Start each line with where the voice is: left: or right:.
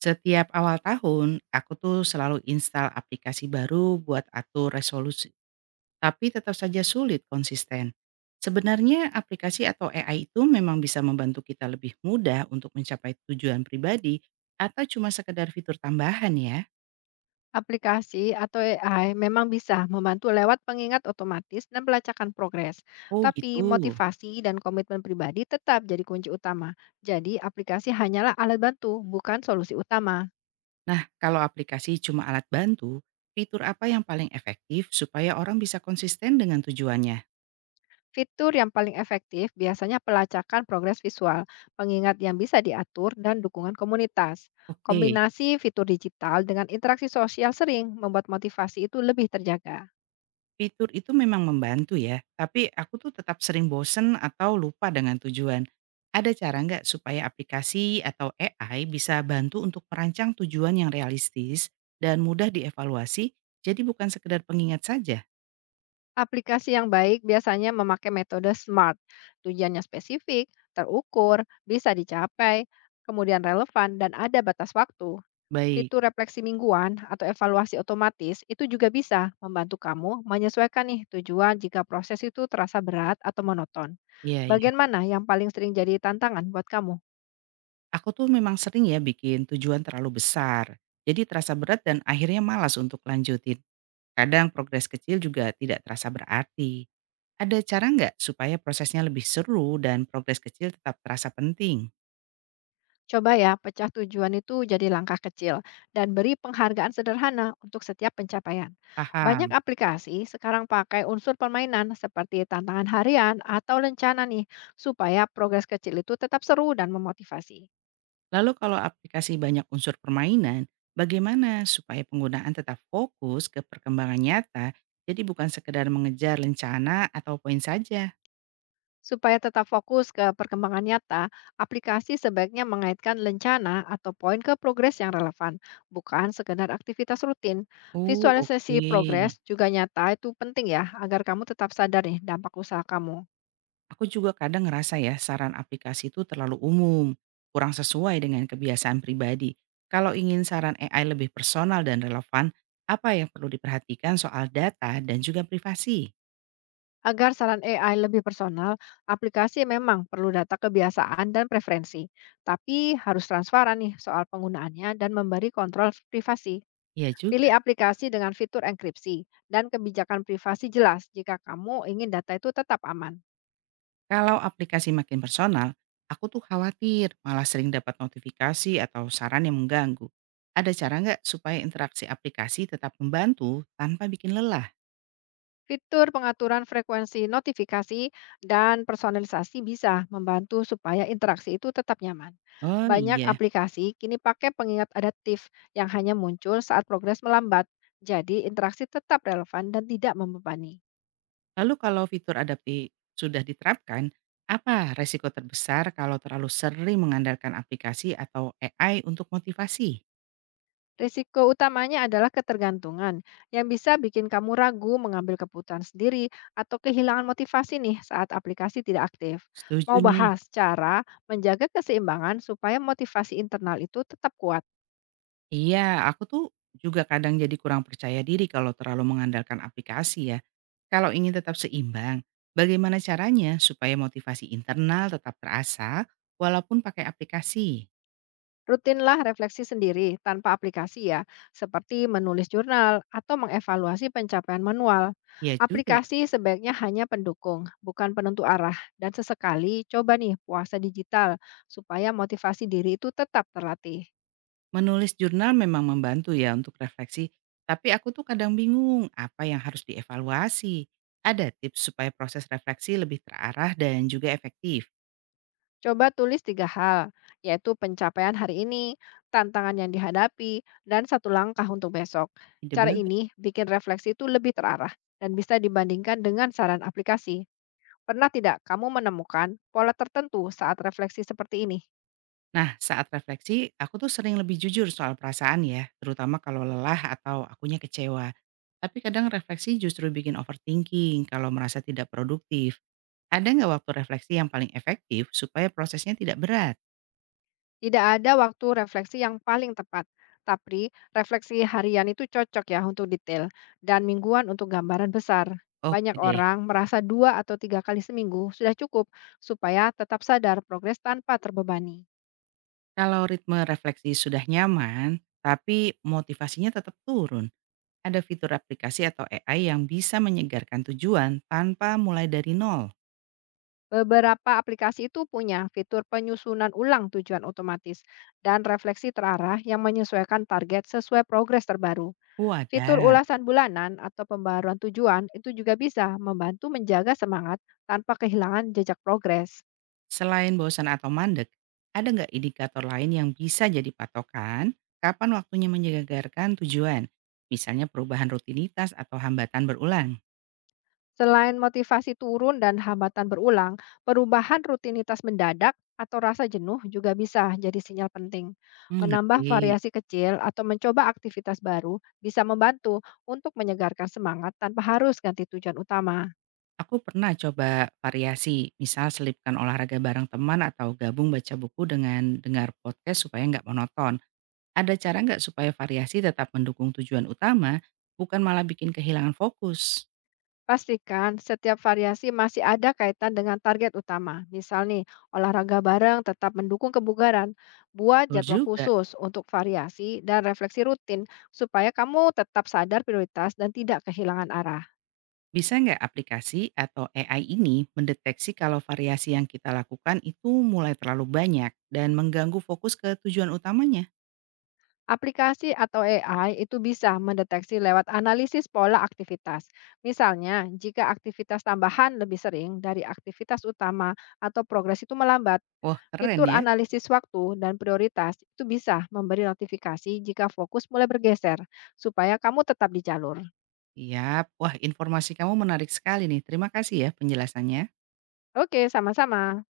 right: Setiap awal tahun, aku tuh selalu install aplikasi baru buat atur resolusi, tapi tetap saja sulit konsisten. Sebenarnya aplikasi atau AI itu memang bisa membantu kita lebih mudah untuk mencapai tujuan pribadi atau cuma sekedar fitur tambahan ya?
left: Aplikasi atau AI memang bisa membantu lewat pengingat otomatis dan pelacakan progres,
right: Oh
left: tapi
right: gitu.
left: motivasi dan komitmen pribadi tetap jadi kunci utama. Jadi, aplikasi hanyalah alat bantu, bukan solusi utama.
right: Nah, kalau aplikasi cuma alat bantu, fitur apa yang paling efektif supaya orang bisa konsisten dengan tujuannya?
left: Fitur yang paling efektif biasanya pelacakan progres visual, pengingat yang bisa diatur, dan dukungan komunitas.
right: Oke.
left: Kombinasi fitur digital dengan interaksi sosial sering membuat motivasi itu lebih terjaga.
right: Fitur itu memang membantu ya, tapi aku tuh tetap sering bosen atau lupa dengan tujuan. Ada cara nggak supaya aplikasi atau AI bisa bantu untuk merancang tujuan yang realistis dan mudah dievaluasi, jadi bukan sekedar pengingat saja?
left: Aplikasi yang baik biasanya memakai metode SMART. Tujuannya spesifik, terukur, bisa dicapai, kemudian relevan, dan ada batas waktu.
right: Baik,
left: Fitur refleksi mingguan atau evaluasi otomatis itu juga bisa membantu kamu menyesuaikan nih tujuan jika proses itu terasa berat atau monoton.
right: iya iya.
left: Bagian mana yang paling sering jadi tantangan buat kamu?
right: Aku tuh memang sering ya bikin tujuan terlalu besar, jadi terasa berat dan akhirnya malas untuk lanjutin. Kadang progres kecil juga tidak terasa berarti. Ada cara nggak supaya prosesnya lebih seru dan progres kecil tetap terasa penting?
left: Coba ya, pecah tujuan itu jadi langkah kecil dan beri penghargaan sederhana untuk setiap pencapaian. Banyak
right: Paham.
left: aplikasi sekarang pakai unsur permainan seperti tantangan harian atau lencana nih, supaya progres kecil itu tetap seru dan memotivasi.
right: Lalu kalau aplikasi banyak unsur permainan, bagaimana supaya penggunaan tetap fokus ke perkembangan nyata, jadi bukan sekedar mengejar lencana atau poin saja?
left: Supaya tetap fokus ke perkembangan nyata, aplikasi sebaiknya mengaitkan lencana atau poin ke progres yang relevan, bukan sekedar aktivitas rutin.
right: Oh,
left: Visualisasi
right: oke.
left: progres juga nyata itu penting ya, agar kamu tetap sadar nih dampak usaha kamu.
right: Aku juga kadang ngerasa ya saran aplikasi itu terlalu umum, kurang sesuai dengan kebiasaan pribadi. Kalau ingin saran AI lebih personal dan relevan, apa yang perlu diperhatikan soal data dan juga privasi?
left: Agar saran AI lebih personal, aplikasi memang perlu data kebiasaan dan preferensi, tapi harus transparan nih soal penggunaannya dan memberi kontrol privasi.
right: Iya juga.
left: Pilih aplikasi dengan fitur enkripsi dan kebijakan privasi jelas jika kamu ingin data itu tetap aman.
right: Kalau aplikasi makin personal, aku tuh khawatir malah sering dapat notifikasi atau saran yang mengganggu. Ada cara nggak supaya interaksi aplikasi tetap membantu tanpa bikin lelah?
left: Fitur pengaturan frekuensi notifikasi dan personalisasi bisa membantu supaya interaksi itu tetap nyaman.
right: Oh
left: Banyak
right: iya.
left: aplikasi kini pakai pengingat adaptif yang hanya muncul saat progres melambat, jadi interaksi tetap relevan dan tidak membebani.
right: Lalu kalau fitur adaptif sudah diterapkan, apa resiko terbesar kalau terlalu sering mengandalkan aplikasi atau AI untuk motivasi?
left: Risiko utamanya adalah ketergantungan yang bisa bikin kamu ragu mengambil keputusan sendiri atau kehilangan motivasi nih saat aplikasi tidak aktif. Mau
right: Setuju nih.
left: bahas cara menjaga keseimbangan supaya motivasi internal itu tetap kuat.
right: Iya, aku tuh juga kadang jadi kurang percaya diri kalau terlalu mengandalkan aplikasi ya. Kalau ingin tetap seimbang, bagaimana caranya supaya motivasi internal tetap terasa walaupun pakai aplikasi?
left: Rutinlah refleksi sendiri tanpa aplikasi ya, seperti menulis jurnal atau mengevaluasi pencapaian manual.
right: Ya juga,
left: Aplikasi sebaiknya hanya pendukung, bukan penentu arah. Dan sesekali coba nih puasa digital supaya motivasi diri itu tetap terlatih.
right: menulis jurnal memang membantu ya untuk refleksi, tapi aku tuh kadang bingung apa yang harus dievaluasi. Ada tips supaya proses refleksi lebih terarah dan juga efektif?
left: Coba tulis tiga hal, yaitu pencapaian hari ini, tantangan yang dihadapi, dan satu langkah untuk besok.
right: Ide
left: Cara ini
right: bagus.
left: bikin refleksi itu lebih terarah dan bisa dibandingkan dengan saran aplikasi. Pernah tidak kamu menemukan pola tertentu saat refleksi seperti ini?
right: Nah, saat refleksi, aku tuh sering lebih jujur soal perasaan ya, terutama kalau lelah atau akunya kecewa. Tapi kadang refleksi justru bikin overthinking kalau merasa tidak produktif. Ada nggak waktu refleksi yang paling efektif supaya prosesnya tidak berat?
left: Tidak ada waktu refleksi yang paling tepat, tapi refleksi harian itu cocok ya untuk detail dan mingguan untuk gambaran besar. Banyak
right: Oke deh,
left: orang merasa dua atau tiga kali seminggu sudah cukup supaya tetap sadar progres tanpa terbebani.
right: kalau ritme refleksi sudah nyaman, tapi motivasinya tetap turun. Ada fitur aplikasi atau AI yang bisa menyegarkan tujuan tanpa mulai dari nol.
left: Beberapa aplikasi itu punya fitur penyusunan ulang tujuan otomatis dan refleksi terarah yang menyesuaikan target sesuai progres terbaru.
right: Oh.
left: Fitur ulasan bulanan atau pembaruan tujuan itu juga bisa membantu menjaga semangat tanpa kehilangan jejak progres.
right: Selain bosan atau mandek, ada nggak indikator lain yang bisa jadi patokan kapan waktunya menyegarkan tujuan? Misalnya perubahan rutinitas atau hambatan berulang?
left: Selain motivasi turun dan hambatan berulang, perubahan rutinitas mendadak atau rasa jenuh juga bisa jadi sinyal penting.
right: Hmm,
left: Menambah
right: ngerti.
left: variasi kecil atau mencoba aktivitas baru bisa membantu untuk menyegarkan semangat tanpa harus ganti tujuan utama.
right: Aku pernah coba variasi, misal selipkan olahraga bareng teman atau gabung baca buku dengan dengar podcast supaya nggak monoton. Ada cara nggak supaya variasi tetap mendukung tujuan utama, bukan malah bikin kehilangan fokus?
left: Pastikan setiap variasi masih ada kaitan dengan target utama. Misal nih, olahraga bareng tetap mendukung kebugaran. Buat
right: Betul
left: jadwal
right: juga.
left: khusus untuk variasi dan refleksi rutin supaya kamu tetap sadar prioritas dan tidak kehilangan arah.
right: Bisa nggak aplikasi atau AI ini mendeteksi kalau variasi yang kita lakukan itu mulai terlalu banyak dan mengganggu fokus ke tujuan utamanya?
left: Aplikasi atau AI itu bisa mendeteksi lewat analisis pola aktivitas. Misalnya, jika aktivitas tambahan lebih sering dari aktivitas utama atau progres itu melambat,
right: Wah, keren
left: fitur
right: ya.
left: analisis waktu dan prioritas itu bisa memberi notifikasi jika fokus mulai bergeser, supaya kamu tetap di jalur.
right: Siap. Wah, informasi kamu menarik sekali nih. Terima kasih ya penjelasannya.
left: Oke, sama-sama.